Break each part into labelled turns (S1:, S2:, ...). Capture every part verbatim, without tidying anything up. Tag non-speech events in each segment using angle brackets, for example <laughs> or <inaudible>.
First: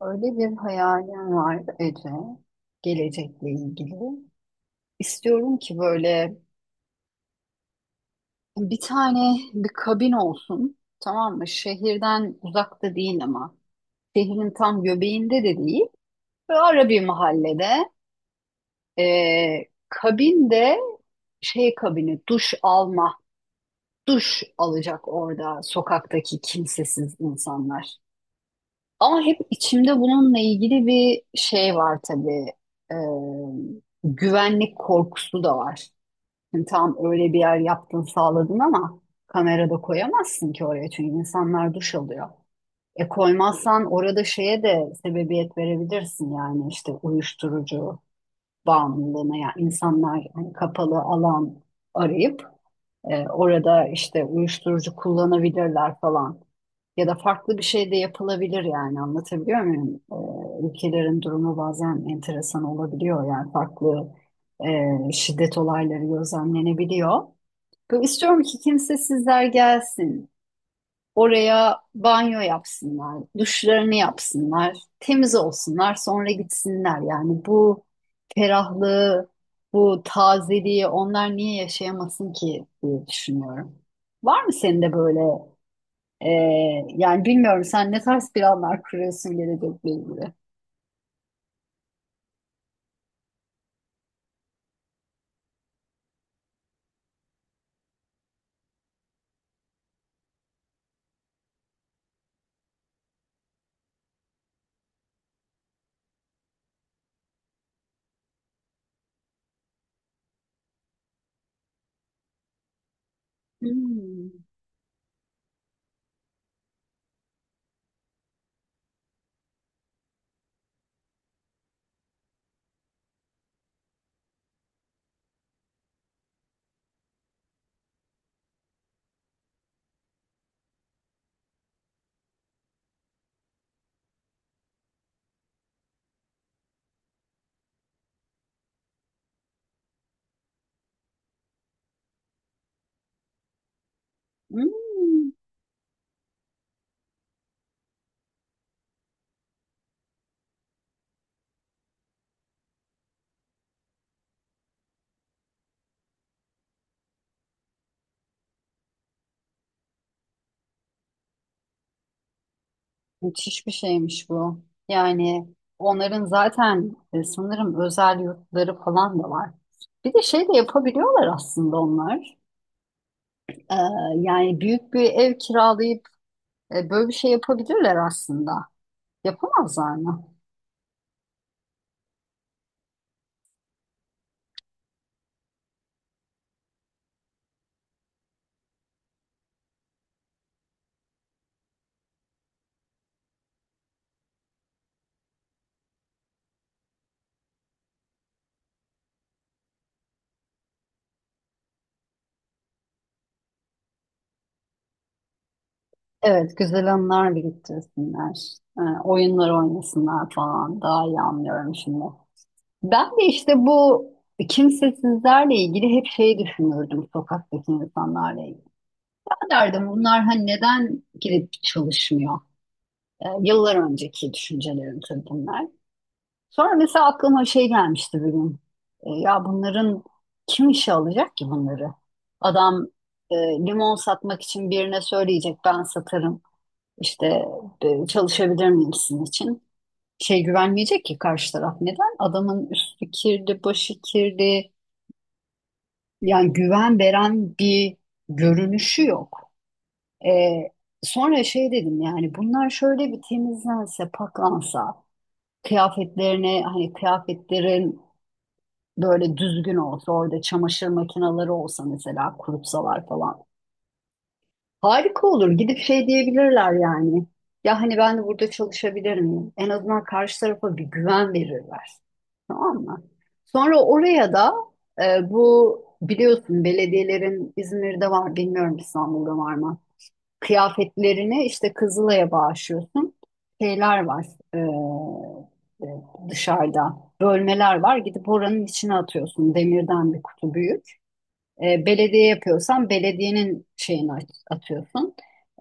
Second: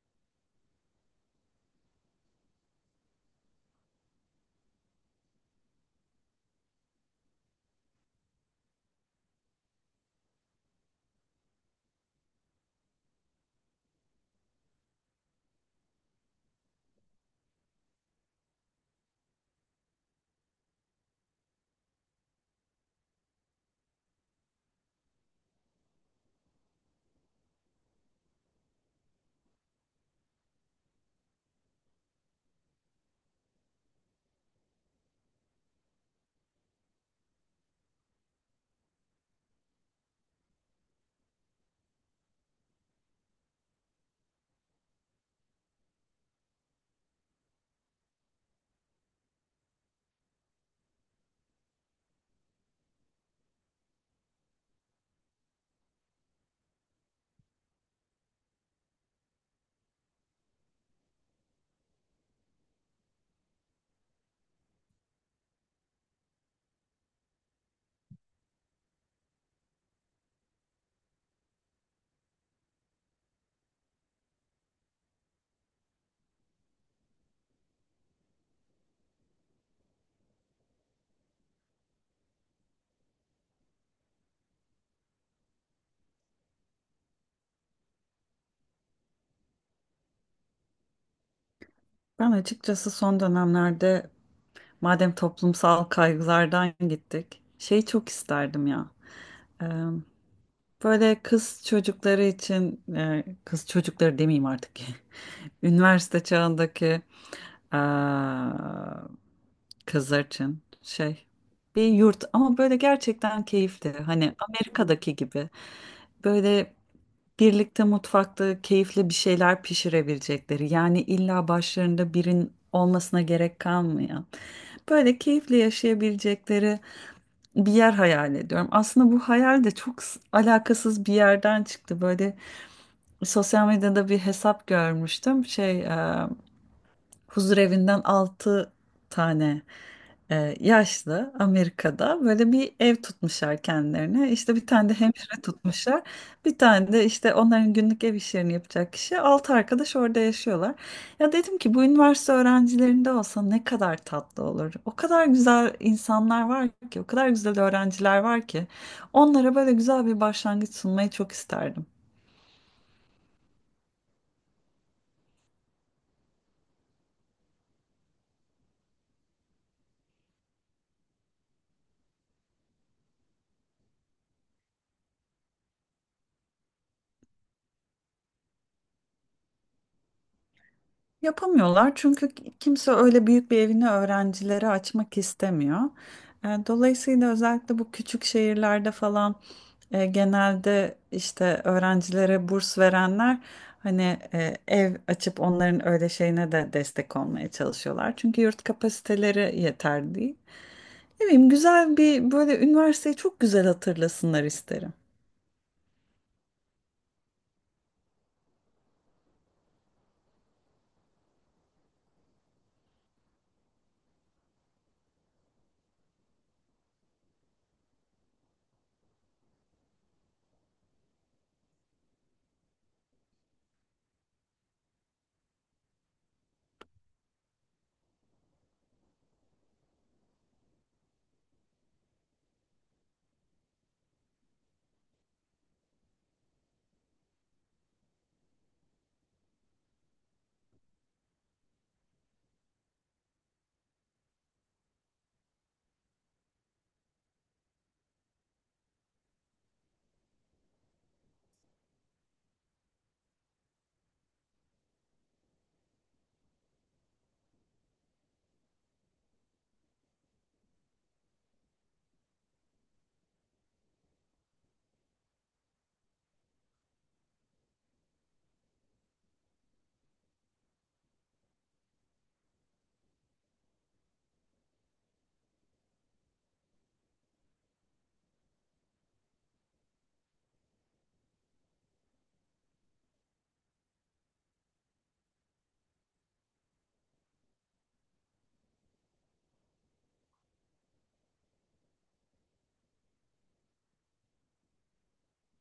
S1: Öyle bir hayalim var Ece, gelecekle ilgili. İstiyorum ki böyle bir tane bir kabin olsun, tamam mı? Şehirden uzakta değil ama şehrin tam göbeğinde de değil. Böyle ara bir mahallede, Ee, kabinde şey kabini, duş alma, duş alacak orada sokaktaki kimsesiz insanlar. Ama hep içimde bununla ilgili bir şey var tabii. Ee, güvenlik korkusu da var. Şimdi tam öyle bir yer yaptın sağladın ama kamerada koyamazsın ki oraya çünkü insanlar duş alıyor. E koymazsan orada şeye de sebebiyet verebilirsin yani işte uyuşturucu bağımlılığına, yani insanlar hani kapalı alan arayıp ee, orada işte uyuşturucu kullanabilirler falan. Ya da farklı bir şey de yapılabilir, yani anlatabiliyor muyum? Ee, ülkelerin durumu bazen enteresan olabiliyor, yani farklı e, şiddet olayları gözlemlenebiliyor. Böyle istiyorum ki kimsesizler gelsin. Oraya banyo yapsınlar, duşlarını yapsınlar, temiz olsunlar, sonra gitsinler. Yani bu ferahlığı, bu tazeliği onlar niye yaşayamasın ki diye düşünüyorum. Var mı senin de böyle e, yani bilmiyorum, sen ne tarz planlar kuruyorsun gelecekle ilgili?
S2: Ben açıkçası son dönemlerde madem toplumsal kaygılardan gittik, şeyi çok isterdim ya. Ee, Böyle kız çocukları için, e, kız çocukları demeyeyim artık. <laughs> Üniversite çağındaki Aa, Kızarçın şey bir yurt ama böyle gerçekten keyifli.
S1: Hmm.
S2: Hani Amerika'daki gibi böyle birlikte mutfakta keyifli bir şeyler pişirebilecekleri. Yani illa başlarında birin olmasına gerek kalmayan. Böyle keyifli yaşayabilecekleri bir yer hayal ediyorum. Aslında bu hayal de çok s- alakasız bir yerden çıktı. Böyle sosyal medyada bir hesap görmüştüm. Şey huzurevinden altı tane e, yaşlı Amerika'da böyle bir ev tutmuşlar kendilerine. İşte bir tane de
S1: Hmm.
S2: hemşire tutmuşlar. Bir tane de işte onların günlük ev işlerini yapacak kişi. altı arkadaş orada yaşıyorlar. Ya dedim ki bu üniversite öğrencilerinde olsa ne kadar tatlı olur. O kadar güzel insanlar var ki, o kadar güzel öğrenciler var ki. Onlara böyle güzel bir başlangıç sunmayı çok isterdim.
S1: Müthiş bir şeymiş bu. Yani onların zaten e, sanırım özel yurtları falan da var. Bir de şey de yapabiliyorlar aslında onlar. Ee, yani büyük bir ev kiralayıp e, böyle bir şey yapabilirler aslında. Yapamazlar mı?
S2: Yapamıyorlar çünkü kimse öyle büyük bir evini öğrencilere açmak istemiyor. E, Dolayısıyla özellikle bu küçük şehirlerde falan e, genelde işte öğrencilere burs verenler hani e, ev açıp onların öyle şeyine de destek olmaya çalışıyorlar. Çünkü yurt kapasiteleri yeter değil. Ne bileyim güzel bir böyle üniversiteyi çok güzel hatırlasınlar isterim.
S1: Evet, güzel anılar biriktirsinler. Ee, oyunlar oynasınlar falan. Daha iyi anlıyorum şimdi. Ben de işte bu kimsesizlerle ilgili hep şey düşünürdüm, sokaktaki insanlarla ilgili derdim bunlar hani neden girip çalışmıyor? Ee, yıllar önceki düşüncelerim tabii bunlar. Sonra mesela aklıma şey gelmişti bir gün. Ee, ya bunların kim işe alacak ki bunları? Adam e, limon satmak için birine söyleyecek ben satarım. İşte e, çalışabilir miyim sizin için? Şey güvenmeyecek ki karşı taraf. Neden? Adamın üstü kirli, başı kirli. Yani güven veren bir görünüşü yok. Ee, sonra şey dedim, yani bunlar şöyle bir temizlense, paklansa, kıyafetlerine hani kıyafetlerin böyle düzgün olsa, orada çamaşır makineleri olsa, mesela kurutsalar falan. Harika olur. Gidip şey diyebilirler yani. Ya hani ben de burada çalışabilirim. En azından karşı tarafa bir güven verirler. Tamam mı? Sonra oraya da e, bu biliyorsun belediyelerin İzmir'de var, bilmiyorum İstanbul'da var mı? Kıyafetlerini işte Kızılay'a bağışlıyorsun. Şeyler var, e, e, dışarıda bölmeler var, gidip oranın içine atıyorsun, demirden bir kutu büyük. E, belediye yapıyorsan belediyenin şeyini at- atıyorsun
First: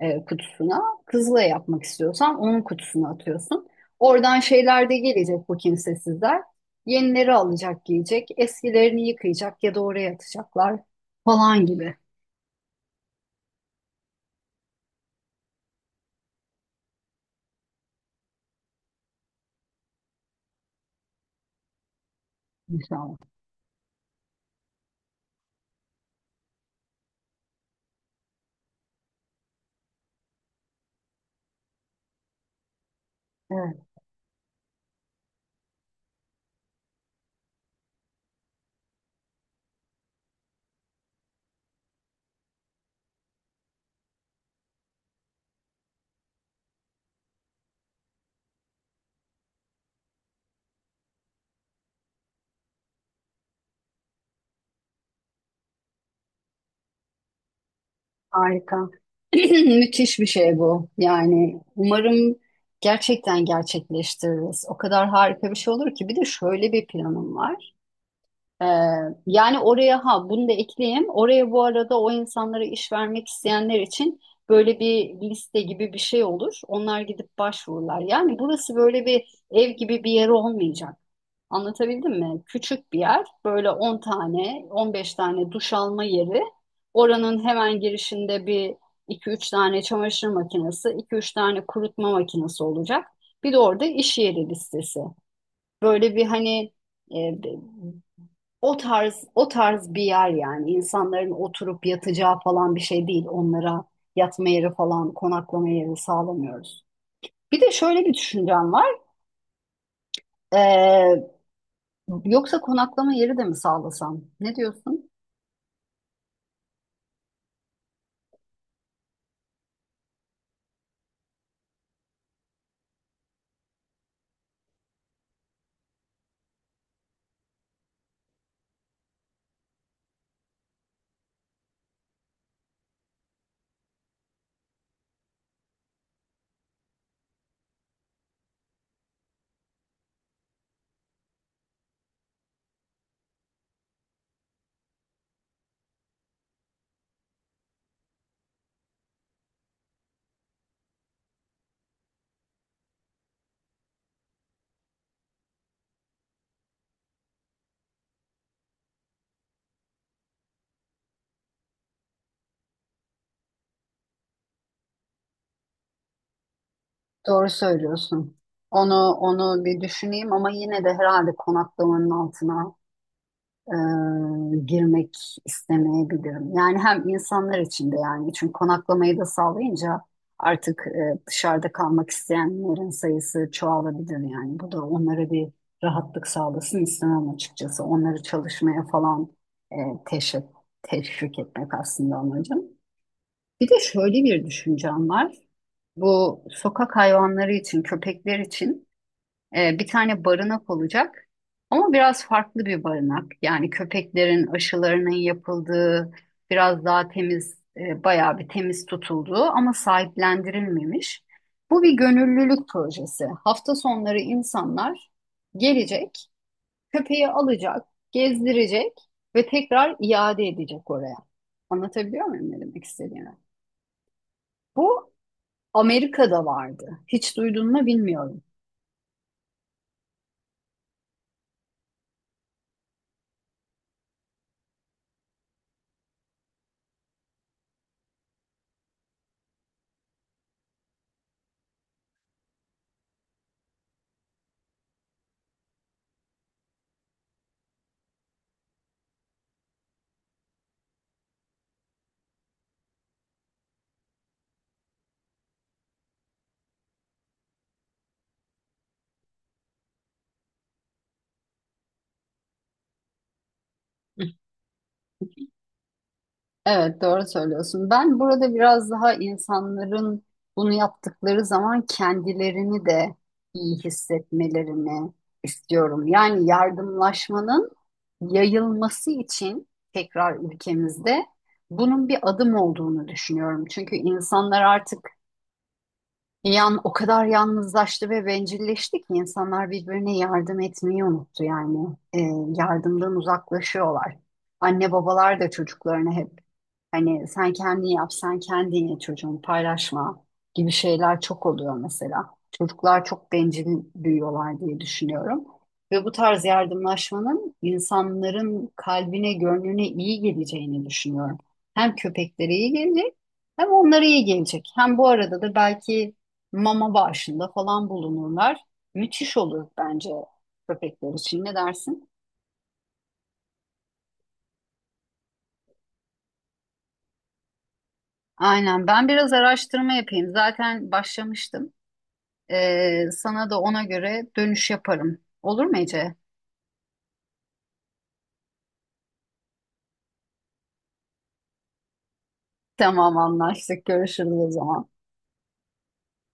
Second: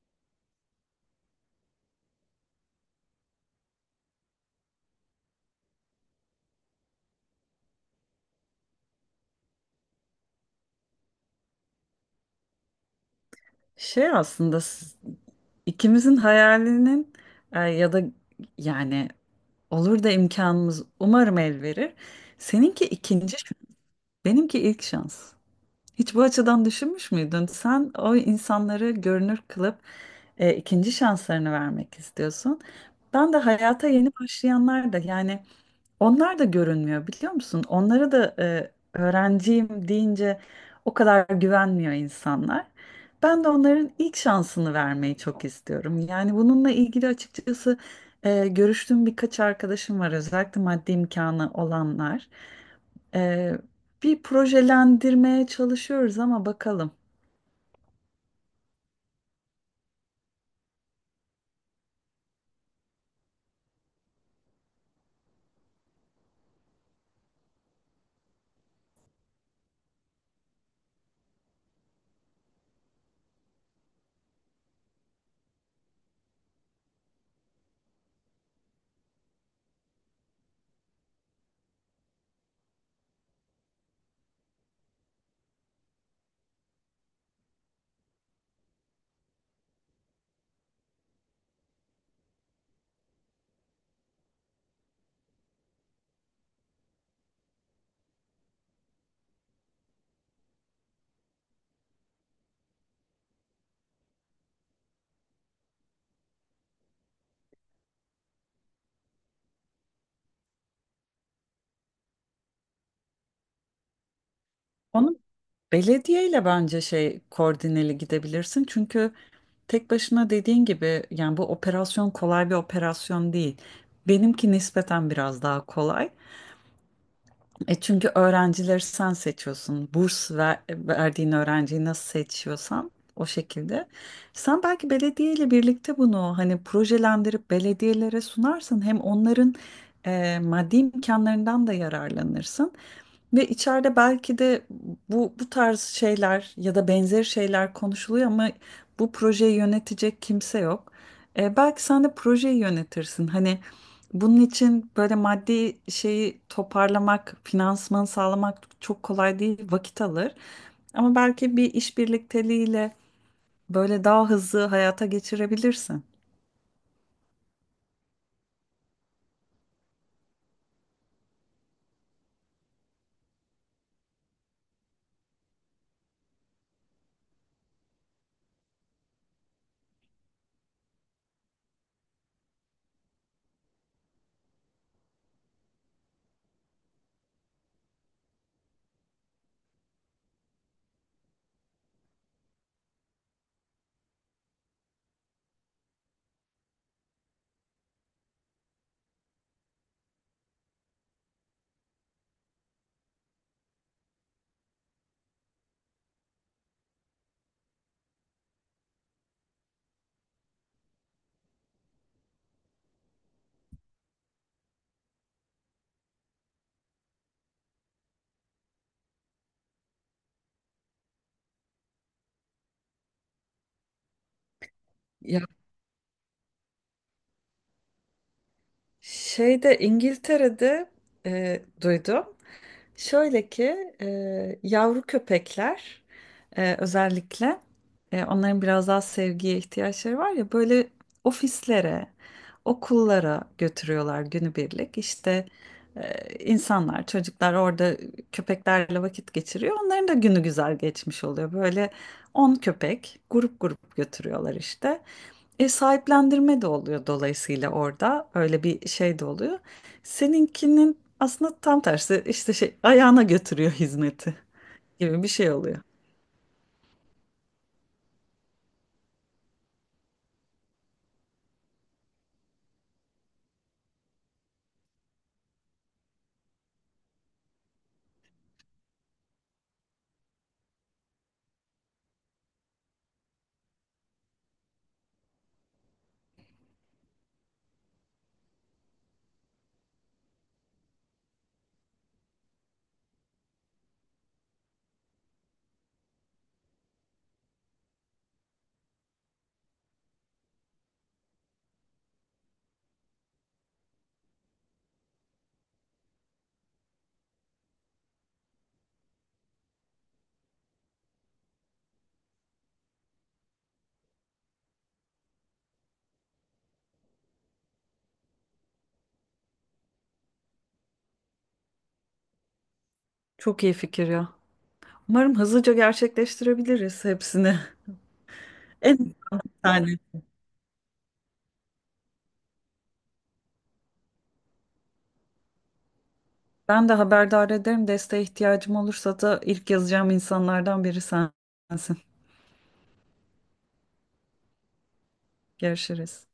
S1: e, kutusuna. Kızılay yapmak istiyorsan onun kutusuna atıyorsun. Oradan şeyler de gelecek bu kimsesizler. Yenileri alacak giyecek, eskilerini yıkayacak ya da oraya atacaklar falan gibi.
S2: Şey aslında s- ikimizin hayalinin e, ya da yani olur da imkanımız umarım el verir. Seninki
S1: İnşallah.
S2: ikinci, şans, benimki ilk şans. Hiç bu açıdan düşünmüş müydün? Sen o insanları görünür kılıp e, ikinci şanslarını vermek istiyorsun. Ben de
S1: Evet.
S2: hayata yeni başlayanlar da yani onlar da görünmüyor biliyor musun? Onlara da e, öğrenciyim deyince o kadar güvenmiyor insanlar. Ben de onların ilk şansını vermeyi çok istiyorum. Yani bununla ilgili açıkçası e, görüştüğüm birkaç arkadaşım var özellikle maddi imkanı olanlar. E, Bir projelendirmeye çalışıyoruz ama bakalım.
S1: Harika. <clears throat> Müthiş bir şey bu. Yani umarım gerçekten gerçekleştiririz. O kadar harika bir şey olur ki. Bir de şöyle bir planım var. Ee, yani oraya, ha, bunu da ekleyeyim. Oraya bu arada o insanlara iş vermek isteyenler için böyle bir liste gibi bir şey olur. Onlar gidip başvururlar. Yani burası böyle bir ev gibi bir yer olmayacak. Anlatabildim mi? Küçük bir yer, böyle on tane, on beş tane duş alma yeri. Oranın hemen girişinde bir iki üç tane çamaşır makinesi, iki üç tane kurutma makinesi olacak. Bir de orada iş yeri listesi. Böyle bir, hani, e, o tarz o tarz bir yer, yani insanların oturup yatacağı falan bir şey değil. Onlara yatma yeri falan, konaklama yeri sağlamıyoruz. Bir de şöyle bir düşüncem var. Ee, Yoksa konaklama yeri de mi sağlasam? Ne diyorsun?
S2: Onu belediyeyle bence şey koordineli gidebilirsin. Çünkü tek başına dediğin gibi yani bu operasyon kolay bir operasyon değil. Benimki nispeten biraz daha kolay. E çünkü öğrencileri sen seçiyorsun. Burs ver, verdiğin öğrenciyi nasıl seçiyorsan o şekilde. Sen belki belediyeyle birlikte bunu hani projelendirip belediyelere sunarsın. Hem onların e, maddi imkanlarından da yararlanırsın. Ve içeride belki de bu bu tarz şeyler ya da benzeri şeyler konuşuluyor ama bu projeyi yönetecek kimse yok. E, belki sen de projeyi yönetirsin. Hani bunun için böyle maddi şeyi toparlamak, finansmanı sağlamak çok kolay değil, vakit alır. Ama belki bir iş birlikteliğiyle böyle daha hızlı hayata geçirebilirsin.
S1: Doğru söylüyorsun. Onu onu bir düşüneyim, ama yine de herhalde konaklamanın altına e, girmek istemeyebilirim. Yani hem insanlar için de, yani çünkü konaklamayı da sağlayınca artık e, dışarıda kalmak isteyenlerin sayısı çoğalabilir yani. Bu da onlara bir rahatlık sağlasın istemem açıkçası. Onları çalışmaya falan e, teşvik, teşvik etmek aslında amacım. Bir de şöyle bir düşüncem var. Bu sokak hayvanları için, köpekler için e, bir tane barınak olacak. Ama biraz farklı bir barınak. Yani köpeklerin aşılarının yapıldığı, biraz daha temiz, e, bayağı bir temiz tutulduğu ama sahiplendirilmemiş. Bu bir gönüllülük projesi. Hafta sonları insanlar gelecek, köpeği alacak, gezdirecek ve tekrar iade edecek oraya. Anlatabiliyor muyum ne demek istediğimi? Bu
S2: Ya
S1: Amerika'da vardı. Hiç duydun mu bilmiyorum.
S2: şeyde İngiltere'de e, duydum. Şöyle ki e, yavru köpekler e, özellikle e, onların biraz daha sevgiye ihtiyaçları var ya böyle ofislere, okullara götürüyorlar günübirlik. İşte e, insanlar, çocuklar orada köpeklerle vakit geçiriyor. Onların da günü güzel geçmiş oluyor. Böyle on köpek grup grup götürüyorlar işte. E, sahiplendirme de oluyor dolayısıyla orada öyle bir şey de oluyor. Seninkinin aslında tam tersi işte şey ayağına götürüyor hizmeti gibi bir şey oluyor.
S1: Evet, doğru söylüyorsun. Ben burada biraz daha insanların bunu yaptıkları zaman kendilerini de iyi hissetmelerini istiyorum. Yani yardımlaşmanın yayılması için tekrar ülkemizde bunun bir adım olduğunu düşünüyorum. Çünkü insanlar artık Yan, o kadar yalnızlaştı ve bencilleşti ki, insanlar birbirine yardım etmeyi unuttu yani. Ee, yardımdan uzaklaşıyorlar. Anne babalar da çocuklarına hep hani sen kendin yap, sen kendin ye çocuğum, paylaşma gibi şeyler çok oluyor mesela. Çocuklar çok bencil büyüyorlar diye düşünüyorum. Ve bu tarz yardımlaşmanın insanların kalbine, gönlüne iyi geleceğini düşünüyorum. Hem köpeklere iyi gelecek, hem onlara iyi gelecek. Hem bu arada da belki mama bağışında falan bulunurlar. Müthiş olur bence köpekler için. Ne dersin?
S2: Çok iyi fikir ya. Umarım hızlıca gerçekleştirebiliriz hepsini. <laughs>
S1: Aynen. Ben
S2: En
S1: biraz araştırma
S2: yani
S1: yapayım. Zaten başlamıştım. Ee, sana da ona göre dönüş yaparım. Olur mu Ece?
S2: ben de haberdar ederim. Desteğe ihtiyacım olursa da ilk yazacağım insanlardan biri sensin.
S1: Tamam anlaştık. Görüşürüz o zaman.
S2: Görüşürüz.